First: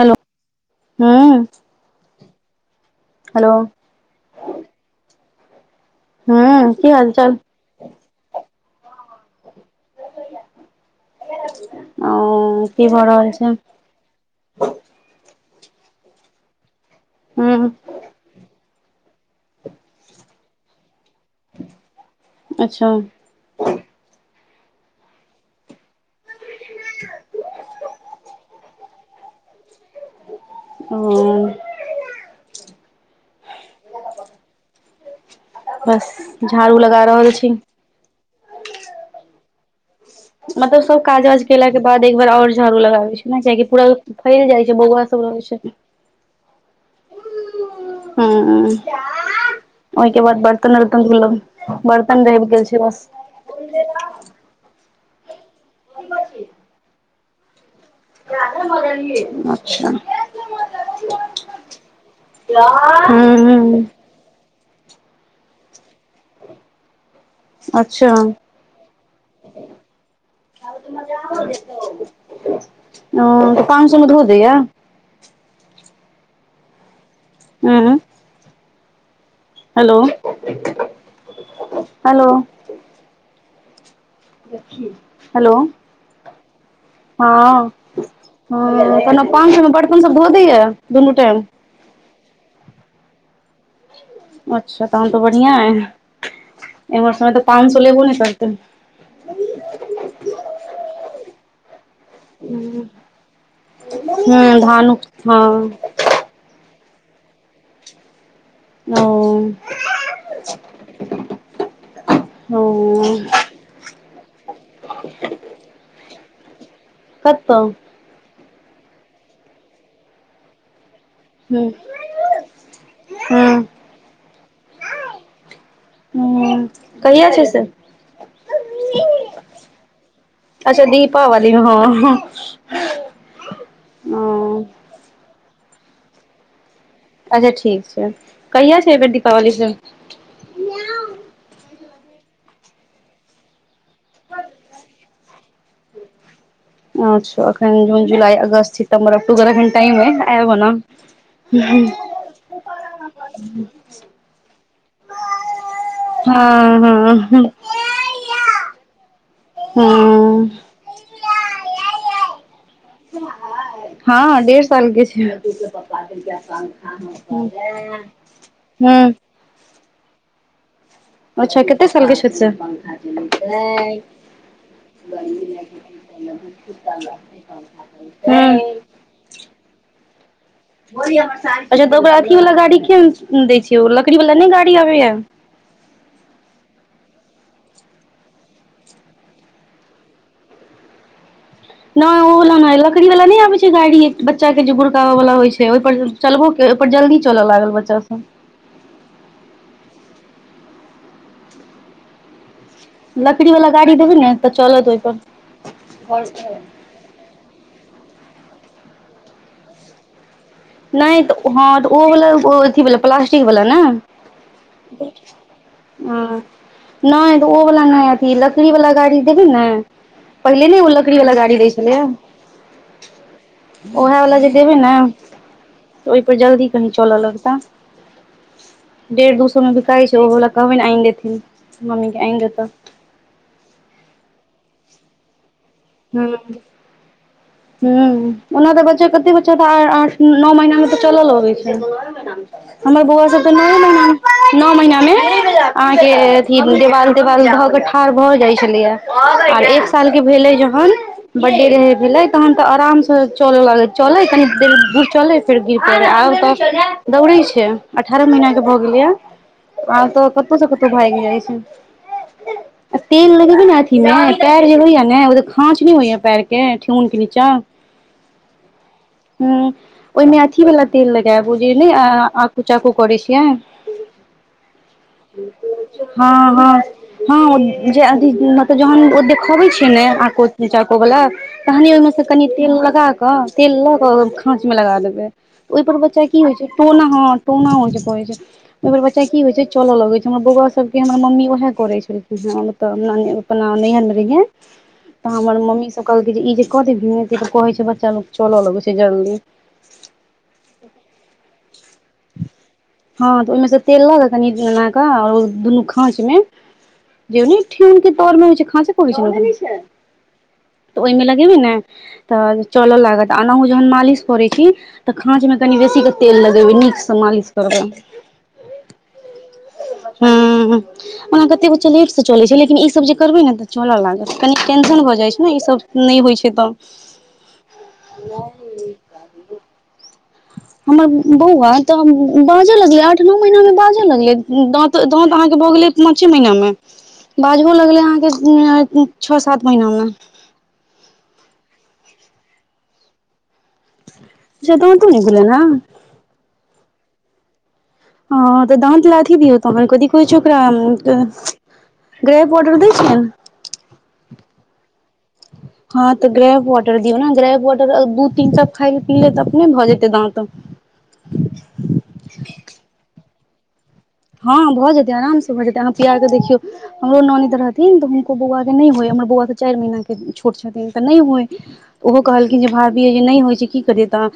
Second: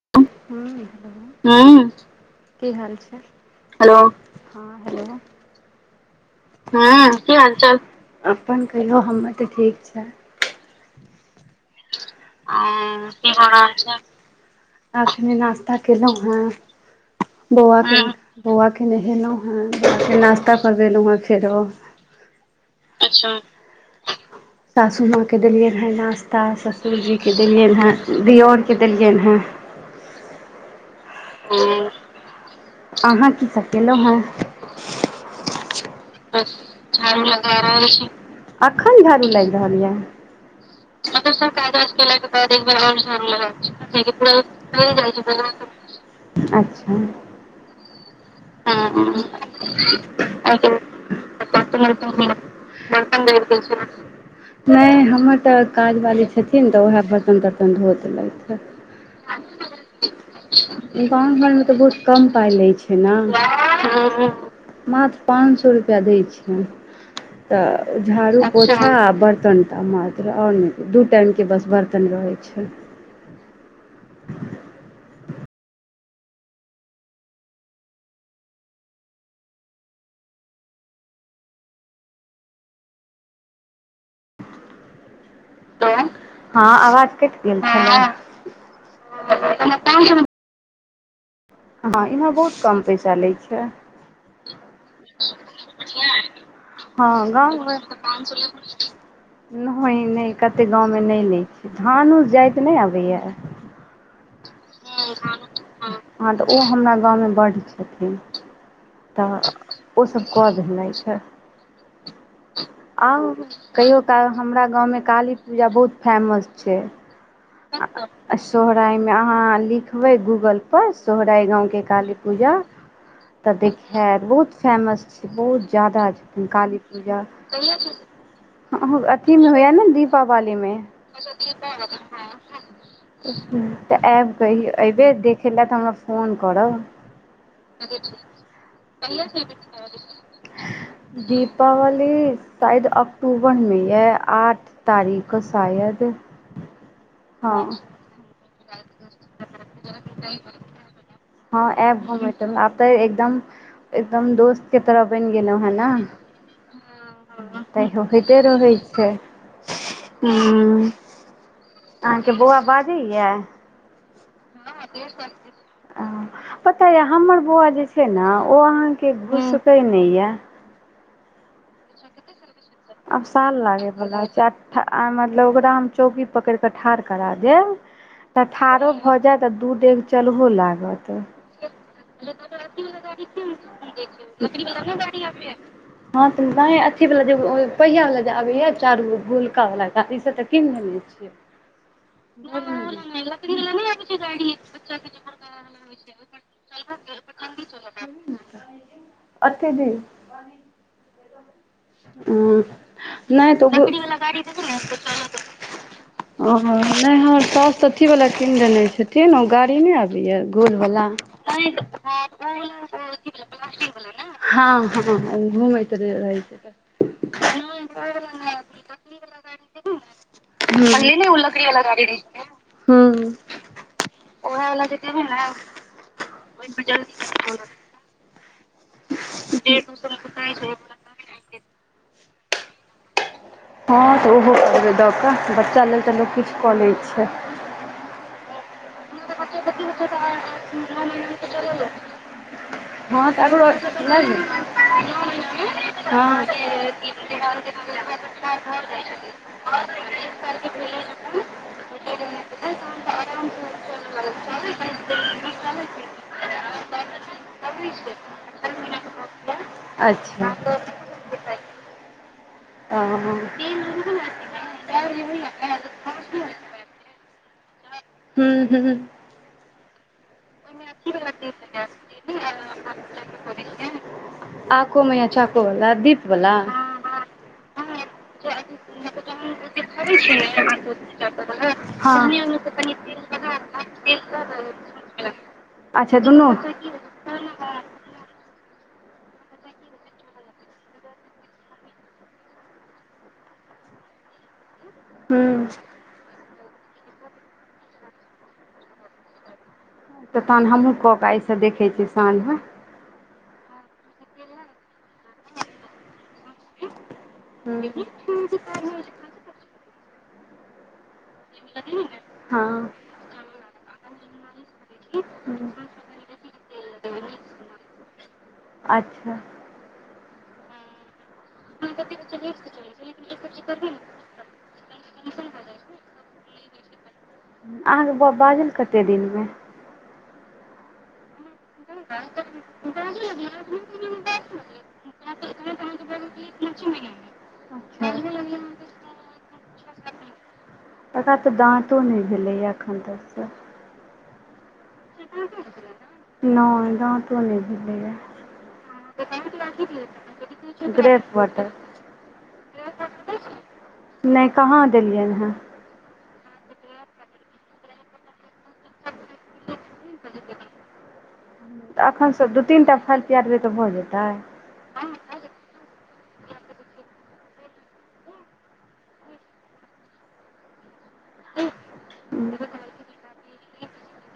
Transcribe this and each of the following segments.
Hello हूँ ह ह की हाल छै [unintelligible] हेलो हँ हेलो ह की हाल चाल अपन कहियौ हमर तऽ ठीक छै ओ की भऽ रहल छै अखने नास्ता केलौ हँं हूँ बौआ के बौआके नहेलौ है बौआ के नाश्ता कर लौउ है फेरो अच्छा सासुमाँ के देलियनि हँ नाश्ता ससुरजीके देलियनि हँ दिअरके देलियनि ह ह अहाँ की सब गेललहु है बस ब झाड़ू लगा झड़ रहल छी लगा रहल छी [unintelligible] एखन झारु लागि रहल यए मतलब सब काज वाज केला के बाद एकबार और झाड़ू लगाबै छीयै ने किया कि पूरा फैल जाइ छै बौआ सब रहै छै अच्छा हूँ ओहिके बाद ह बर्तन उर्तन धोलहुँ बर्तन रहि गेल छै बस [unintelligible] नहि हमर तऽ काजवाली छथिन तऽ ओएह बर्तन तरतन कन्दधोत लागैत रहै [unintelligible] कि भ गेलय [unintelligible] [unintelligible] गाँव घरमे तऽ बहुत कम पाइ लै छै न हूँ हूँ मां थ पाँच सए रुपैया दै छै तऽ अच्छा झाड़ू ओ पोछा आ बर्तन टा माज दू टाइम के बस बर्तन रहै छै ओ तऽ पाँन सौ मे भ जाएय आं हेलो हेलो हेलो हँ आवाज कटि गेल छलै हँकनो पाँच सौ मे बर्तन सब धो दैय दुनू टाइम हँ इमहर बहुत कम पैसा लै छै अच्छा तहन तऽ बढ़ियां हँ एम्हर सममेतऽ गाँव पाँच घर सो तऽ लेबो ने पाँच सौ करतै लेत नहि नहि कते गाँवमे नहि लै छै धानु जाइत नहि अबैया हँ धानु क हँ हँ तऽ ओ हमरा गाँवमे बड्ड छथिन तऽ ओ ओसभ कऽ देनाथ हए ओ आउ कहियो काल हमरा गाँवमे काली पूजा बहुत फैमस छै कत सोहराइ मे अहाँ लिखबै गूगल प सोहराइ हूँ गाँवके काली पूजा तऽ हूँ देखएत बहुत फैमस छै बहुत जायदा छथिन हूँ काली पूजा कहिया छै से अथीमे होए न दीपावलीमे अच्छा दीपावली मे हँ तऽ आब क ओ एबे देखै लए तऽ हमरा फोन करब अच्छा ठीक छै कहिया छै एहि बेर दीपावली स दीपावली शायद अक्टूबरमे यऽ आठ तारिख शायद अच्छा हँ अखन जून जुलाई अगस्त सितम्बर अक्टूबर एखन टाइम अय एब ओना हँ आएब हम आब तऽ एकदम एकदम दोस्त के तरफ बनि गेलो हे हँ हँ ने तै होइते रहै छै हू ह आहाँके बौआ बाजैया हँ डेढ़ साल के छै पता य हमर बौआ जे छै ने ओ अहाँके हँ घुसकै नहि य अच्छा कतेक आब साल लागैवला छै मतलब ओकरा हम चौकी पकड़ि ठार करा देब त ठारो भ जात दू डेग चलहो लागल अच्छा तऽ ओकरा अथी वाला गाड़ी किया न दै छीयै ओ लकड़ी वाला नहि गाड़ी आबैय न अथी वला जे पहिय वला जे आबैए चारू गोलका वाला से तऽ कीन देने छियै नहि ओ वला नहि लकड़ी वाला नहि आबै छै गाड़ी एक बच्चा के जे गुड़काबऽ वाला होइ छै ओहि पर चलबोे ओपर जल्दी चलऽ लागल बच्चा सब अथे दिही अ ह नहि तऽ लकड़ी वाला गाड़ी चलत नहि हमर सास अथी वाला कीन देने छथिन ने ओ गाड़ी नहि आब गोल वला नहि तऽ हँ तऽ ओ वाला अथी वाला प्लास्टिक वाला ने हँ हँ घूमेत जे रहे हँ छै नहि ओ वाला नहि अथी लकड़ी वाला गाड़ी देभी ने पहिले नहि ओ लकड़ी वला गाड़ी दै छलै हूँ ओहे वला जे देबे ने ओहि पर जल्दी कही चलय लगता डेढ़ दू सौ मे बिकाई छै ओ कहबे ने आनि देथिन मम्मी के आनि देता हँ तऽ ओहो करबै दऽ कऽ बच्चा लेल तऽ लोक किछ कऽ लै छै ह ओना त बच्चा कते बच्चा तऽ आठ नौ महीना मे तऽ चलऽ लगै छै हमर बौआ हँ सब तऽ नो आरो महीना नहि ने मे नओ महिीना मे अहाँके हँ अथी देवाल देवाल भऽ के ठाढ़ भऽ जाइत छलैया आर एक साल के भेलै जहन बड्डे रहे भेलै तहन तऽ आरामसँ चलल चलै कनि चले फेर गिर परे आ त दौड़े छै अठारह महीना के भऽ गेलैय आब तऽ अच्छा कतो स कतो भागि जाइ छै आ हँ तेल हूँ लगेबही ने अथी मे पैर जे होइया ने होइ य पैर के ठेहुन के नीचा हूं हूं हूँ ओहिमे अथी वाला तेल लगायब ओय जे नय आकू चाकू करै छियै आको मे या चाको वाला दीप वाला हँ हँ हँ जे अथि मतलब जहन ओ देखबै छै ने आको निचकोवला तहनि ओहिमे सँ कनि तेल लगाकऽ तेल लऽ कऽ ओ खाँचमे लगा देबै ओहिपर अच्छा बच्चा की दुनू होइ छै टोना हँ टोना होइ छै कहै छै ओर बच्चा की होइ छै चलऽ लगै छै हमर बौआ सबके हमर मम्मी उएह करे छलखिन है तऽ अपना अपना नैहर में रहियै तऽ हूँ हमर मम्मी सभ कहलकै जे ई जे क लेबहि ना तऽ कहै छै बच्चा लोक चलऽ लगै छै जल्दी तऽ तहन हमहूँ कऽ केऽ एहिस देखैत छियै साँझमे हँ तऽ ओहिमेसँ तेल लऽ क कनि एन कऽ आर दुनू खाँचमे जे ने ठेहुन के तौर मे होइ छै खस तऽ ओहिमे लगेबी ने तऽ हँ चलऽ लागत आनाहु जखन मालिश करैत छै। तऽ खाँचमे कनि बेसीके तेल लगेबै नीकसँ मालिश करबै अच्छा हूँ, ओना कतेक्स बच्चा लेट चलेबसँ चलैत छै। लेकिन ईसभ जे करबै ने तऽ चलय लागत कनि टेंशन भऽ जाई छै। इ सभ नहि होय छै त अहाँके बाजल कते दिनमे। हमर बौआ तऽ बाजे लगले आठ नो महीनामे बाजे लगले दाँत अहाँकेँ भऽ गेलै पाँचे महीनामे बाजो लगलै अच्छा अहाँकेँ छः सात महीनामे। एकरा तऽ दाँतो नहि भेलैए एखन तक त जरूर नहि दांतो नहि भैलैया हँ, तऽ दाँत लाथी दियौ तोर कथी कहै छै ओकरा। ग्रेप वाटर ग्रैाडर पाडर दै छैन? नहि कहाँ देलियनि हँ। हँ, तऽ ग्रैाडर दियौ ने ग्रैाडर दू तीन सभ खाय लए पी ले त अपने भऽ जेतै द तऽ तऽ अखनसे दू तीन टा फल तआरबै तऽ भऽ जेतै हँ, भऽ जेतै आरामसँ भऽ जेतै अहाँ पिया कऽ देखियौ। हमरो ननद तऽ रहथिन तऽ हुनको बौआके नहि होयइ हमर बौआ तऽ चारि महीनाके छोट छथिन तऽ नहि होय। ओहो कहलखिन जे भाभी यै जे नहि होइ छै, कि करियै तऽ।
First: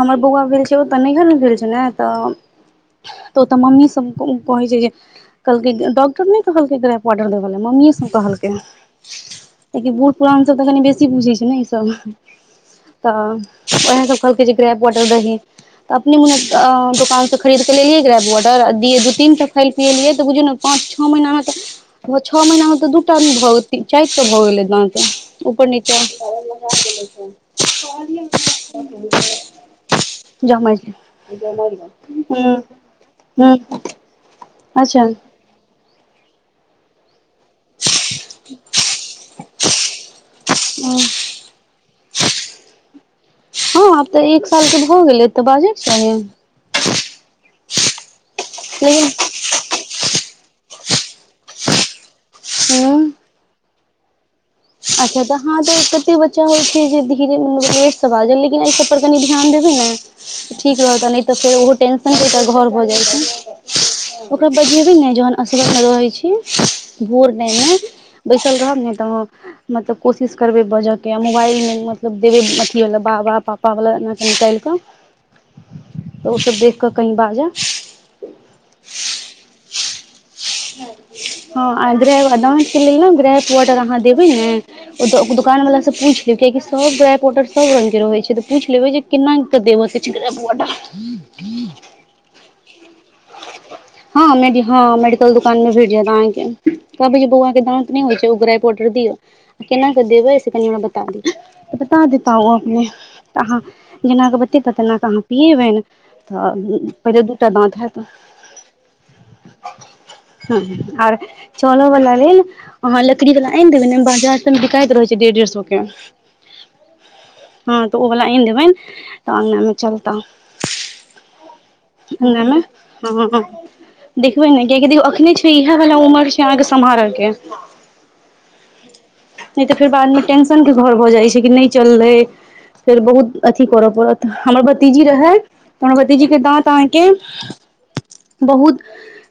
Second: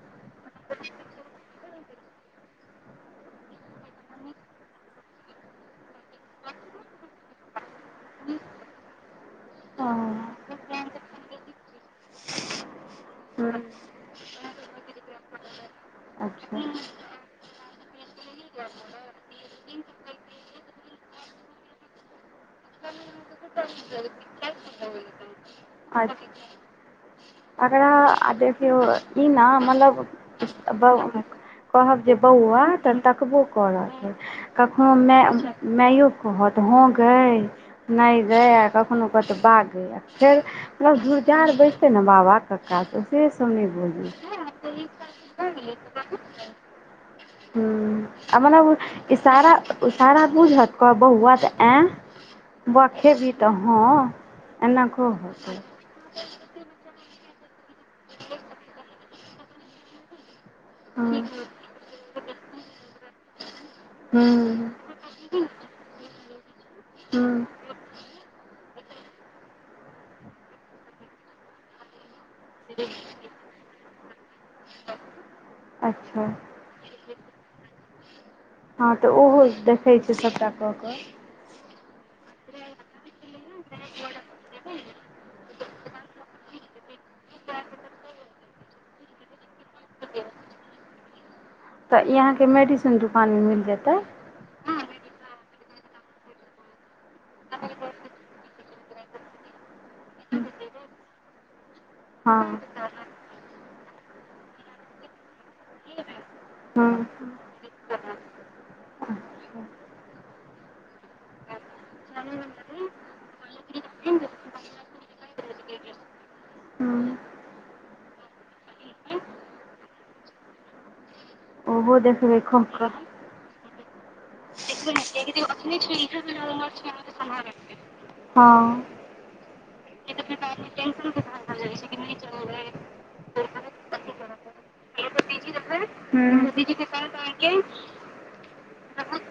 हमर बौआ भेल छै, ओ तऽ नैहरमे भेल छै, ने तऽ ओतऽ मम्मी सभ उ कहै छै जे कहलकय डॉक्टर ने कहलकय ए‌करा पौडर देबे मम्मी सभ कहलकय ओ लेकिन बूढ़ पुरान तऽ बेसी बुझै छै ने ई सभ तऽ ह्म ओएह सभ कहलकै जे ग्रैाडर पॉडी दही तऽ अपने मने अच्छा दोकानसे खरीदके लेलियै ग्रेब वोर्डर दिय तीनटा पिएलियै त बुझू ने पाँच छः महीना मे तऽ छः महीनामे तऽ दूटा भऽ चारि टा भऽ गेलै द ऊपर नीचा। अच्छा एकरा देखियौ ई ने मतलब जमै छै कहब जे हूँ बौआ तऽ तकबो हूँ करत, कखनो अच्छा मऽ मइयो कहत हँ, गय। नहि भय, कखनो कऽ तऽ पाँच मिनट फेर झुरजार करतै ने। बाबा-कका तऽ से समय हँ आब बोलै। तऽ एक साल के भऽ गेलै तऽ बाजै छै ह आरा लेकिन इसार इसारा बुझत कहब बौआ तऽ ए बौआ हूँ खेबी तऽ हँ। एना कहत अच्छा, तऽ हूँ हँ तऽ कऽ। चा होइ छै जे धीरे-धीरे सभ लेटसँ बाजल, लेकिन एहि सभपर कनि ध्यान देबै ने। ठीक रहत नहि हूँ तऽ फेर ओहो टेंशनके ह घर भऽ जाइत छै। ओकरा बजियए भी नहि जोहन। असगरमे रहै छी, हूँ भोरमे ओहिमे बैसल रहब, नहि तऽ हँ। मतलब कोशिश करबे बजय के मोबाइलमे मतलब देबे अथि होला बाबा पापा पहिले एना निकालि कऽ तऽ अच्छा ओसभ देख कऽ कही बाजऽ। हँ तऽ ओहो देखैत छै। सभटा कऽ हँ, आ ग्रा आ दाँतके लेल ने, ग्रे ऑर्डर अहाँ देबै ने? ओ दोकानवालासँ पूछि लेबै, किएक तँ सभ ड्राइ पोटर सभ रंगके रहै छै, तऽ पूछि लेबै जे। कना कऽ देव चब [unintelligible] तऽ ई अहाँकेँ मेडिसन दुकानमे मिल जेतै। हँ मेदि हँ म कल दुकानमे भेट जायत अहाँकेँ कहै छै, बौआ के दांत न होइ छै उगराई पाडर दियऔ केना कऽ देबै एहिऐ कनि हमरा बता दिय बता देता हँ ह अपने। तऽ अहाँ जेनाकऽ बतेता तेनाकऽ अहाँ पियबनि तऽ हँ पहिले दूटा दाँत हैत। हं आर चलऽ वाला लेल अहाँ लकड़ी वाला आनि देबै ने बाजार मे बिकायइत रहैत छै डेढ़ डेढ़ सौ के हँ हँ तऽ ओ वला आनि देबनि तऽ अङगनामे चलता ओहो ह देखबै ने कऽ कऽ ह [unintelligible] देखबे ने कियकि देखूं अखने छै इहै वाला उमर छै अहाँके सम्हार के हँ नहि तऽ फेर बादमे टेंशनके घर भऽ जाइत छै कि नहि चललै फेर बहुत अथी करऽ पड़त हमर भतीजी रहै फेर तऽ हमर भतीजीके हूं दाँत भतीजी के अहाँके कहय तरे के बहुत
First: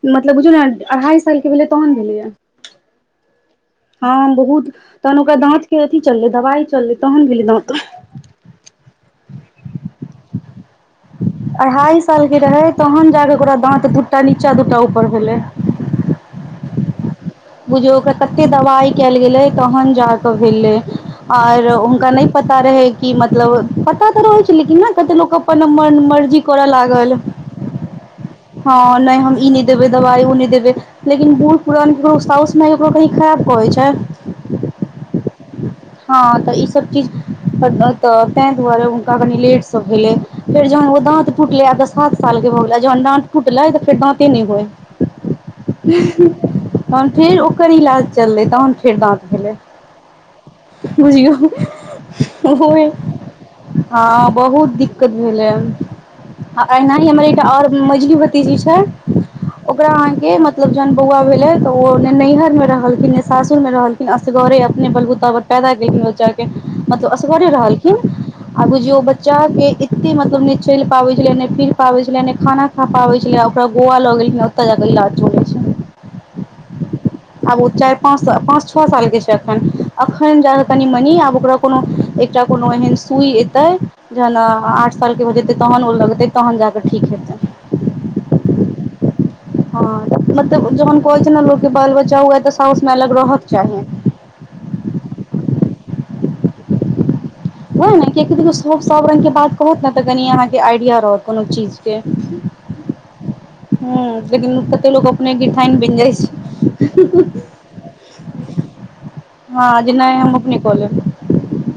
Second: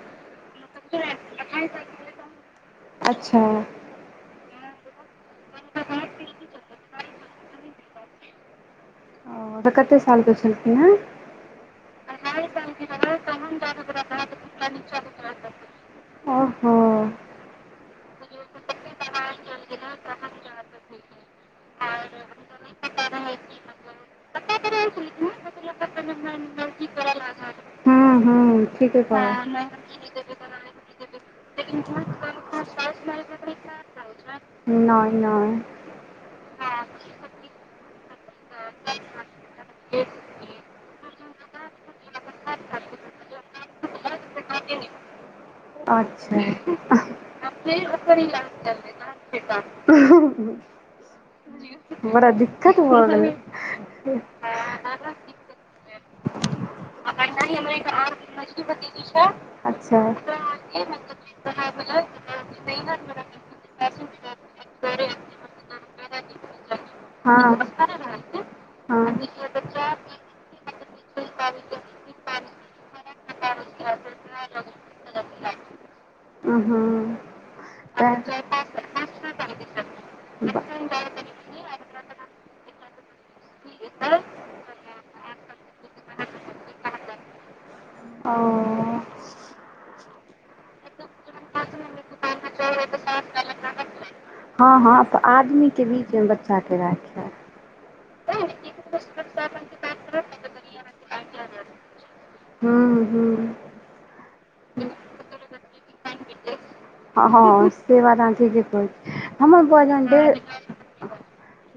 मतलब बुझौ ने अढ़ाई सालके भेलै तहन भेलैएा अच्छा हँ बहुत तहन ओकरा दाँत के अथी चललै दवाइ चललै तहन भेलै दाँत ओ तऽ कते सालके छलखिन हँ अढ़ाई साल के रहै तहन जाके ओकरा दाँत दूटा नीचा दूटा ऊपर भेलै ओहो बुझियौ ओकरा कते दबाइ कयल गेलै तहन जा कऽ भेलै आर हुनका नहि पता रहै कि मतलब पता तऽ रहैत छै लेकिन ने कतेक लोकक अपन मन मर्जी कर लागल हूँ हूँ हँ ठीके नहि हम ई नहि कहलौं देबे दवाइ ओ नहि देबे लेकिन बहुत पुरान साउस माय ककरो कही खराब कहै छै नय नय हँ तऽ ईसभ चीज तऽ ताहि दुआरे हुनका कनि लेटसँ भेलै फेर जहन ओ दाँत टूटले आब त सात साल के भ गेलै जहन दाँत टूटले त फेर दांते नहि अच्छा होए [unintelligible] तहन फेर ओकर इलाज चललै तहन फेर दाँत भेलै बुझियौ बड़ा दिक्कत भऽ गेलै हँ बहुत दिक्कत भेलै हन आ एना ही हमर एकटा आओर मझिली भतीजी छै ओकरा अच्छा अहाँके मतलब जहन बौआ भेलै तऽ ओ ने नैहर मे रहलखिन नहि सासुर मे रहलखिन असगरे अपने बलबूताबर पैदा केलखिन ओाक मतलब असगरे हँ रहलखिन हँ आ बुझिय ओ बच्चा के एते मतलब नहि चलि पाबै छले ने नहि फिर पाबै छले ने खाना पप्पा आबै छलै आ ओकरा गोआ लऽ गेलखिन ओतय जऽ इलाज होय अ हाँ आब ओ चैर पाँच पाँच छह साल के छै एखन अखन जाक कनि मनी आब ओकरो कोनो एकटा कोनो एहन सुइ एतै जेना आठ सालके हो जेतै तहन ओ लगतै तहन जा कऽ ठीक हेतै ओ हँ मतलब जे हम कहै छै ने लोक बाल बच्चा कयो यै तऽ साउसमे अलग रहऽके चाही हँ हँ त आदमी के बीच मे बच्चा के राख ह केकरो सब रङ्गके बात कहत ने तऽ कनि अहाँके आइडिया रहत कोनो चीजके हू ह ह लेकिन कतेक लोक अपने गिरथाइन बनि जाइ छै हँ हँ से बात अहाँ ठिके कहै छै हमर हँ वजन नहि जे हम अपने कऽ लेब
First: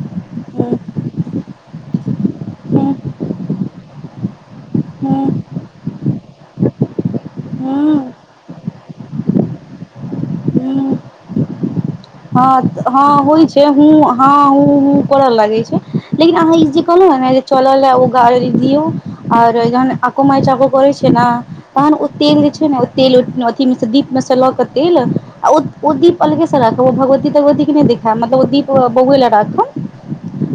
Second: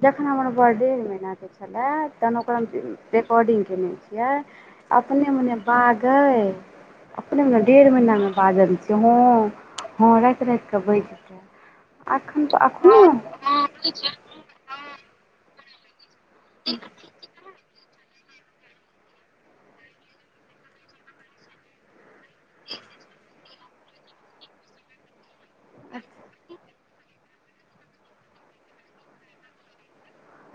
जखन हमर हूँ बर्डे ईमहिनाके छलै तहन ओकर हूँ रेकॉर्डिंग केने छल हूँ अपने मने बागे अपने मने डेढ़ हूँ महीना मे बागल छी त हाँ हँ राति राति कऽ हूँ बै जेतै हँ हँ होइ छै ह हँ करऽ लागै छै लेकिन अहाँ ई जे कहलौ ह ने जे चलल ओ गाड़ दियऔ आर जहन कमाय चाबो कर छियै ने तहन ओ तेल जे छै ने ओ तेल अथि मे ओ दीप मे से ल के तेल आ दीप अलगे से राख ओ भगवतती तगवती क नय देखाब मतब ओ दीप बैए ल‌ राखब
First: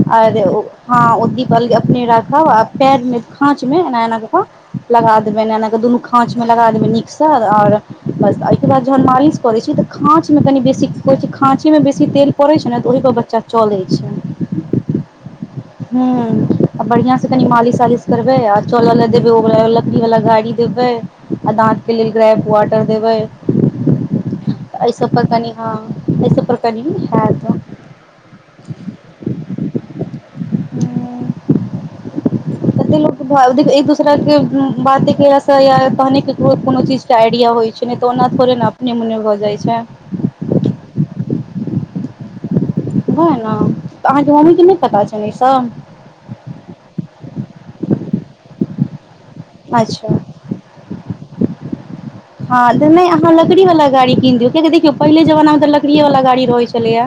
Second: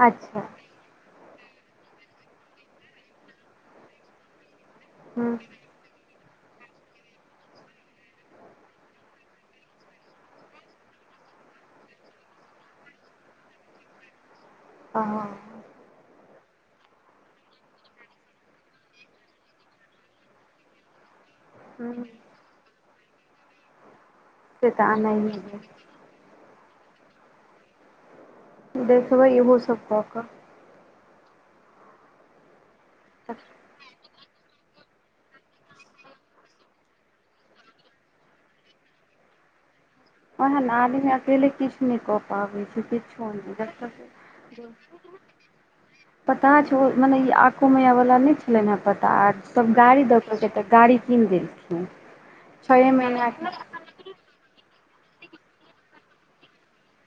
अच्छा दे ओ हाँ ओदीप अलगे अपने राखब आ पैरमे खाँचमे एना एना कऽऽ लगा हँ देबै एना एना क के दुनू खाँचमे लगा देबै नीकसँ आओर बस एहिके बाद जेहन‌ मालिश करैछी तऽ खाँचमे कनि बेसी खाँचीमे बेसी तेल पड़ैत छै ने तऽ ओहिपर बच्चा चलै द छै आहाँ ह आ बढ़िया से कनि मालिश वालिश करबे आ च ल देब ओ वालालकड़ी वाला गाड़ी देबै आ दाँतके हँ लेल ग्रैप वाटर देबै से तऽ एहि सभ पर कनि आनहिये हँ एहिसभ पर कनि हए त देखबै इहो सब क कऽ ह लोक के कनी एक दस के बाते या कहने केकरो कोनो चीज के आइडिया होय छै ने त ओना थोड़े ने निमुनियाभ जाइत छै ओहे न आदमी अकेले किछु नहि क पाबै छै किछो होय नहि जब न तक त अहाँके मम्मी के नय पता छैन ईसभ पता छौ मने ई आको मैया वला नय छलैन है पता आ सब गाड़ी अच्छा दक जेतै त गाड़ी कीन देलखिन हँ त छए नहि महीना अहाँ के लकड़ी वाला गाड़ी कीन दियौ क देखियौ पहिले जमानामे त लकड़ियेवला गाड़ी रहै छलैया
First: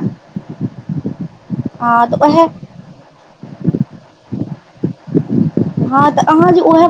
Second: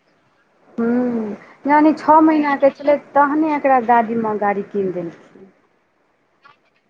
हूँ जहन छओ उएह महीनाके छलै तहने एकरा दादीमे गाड़ी कीनि दै हँ त अहाँ जे ओहै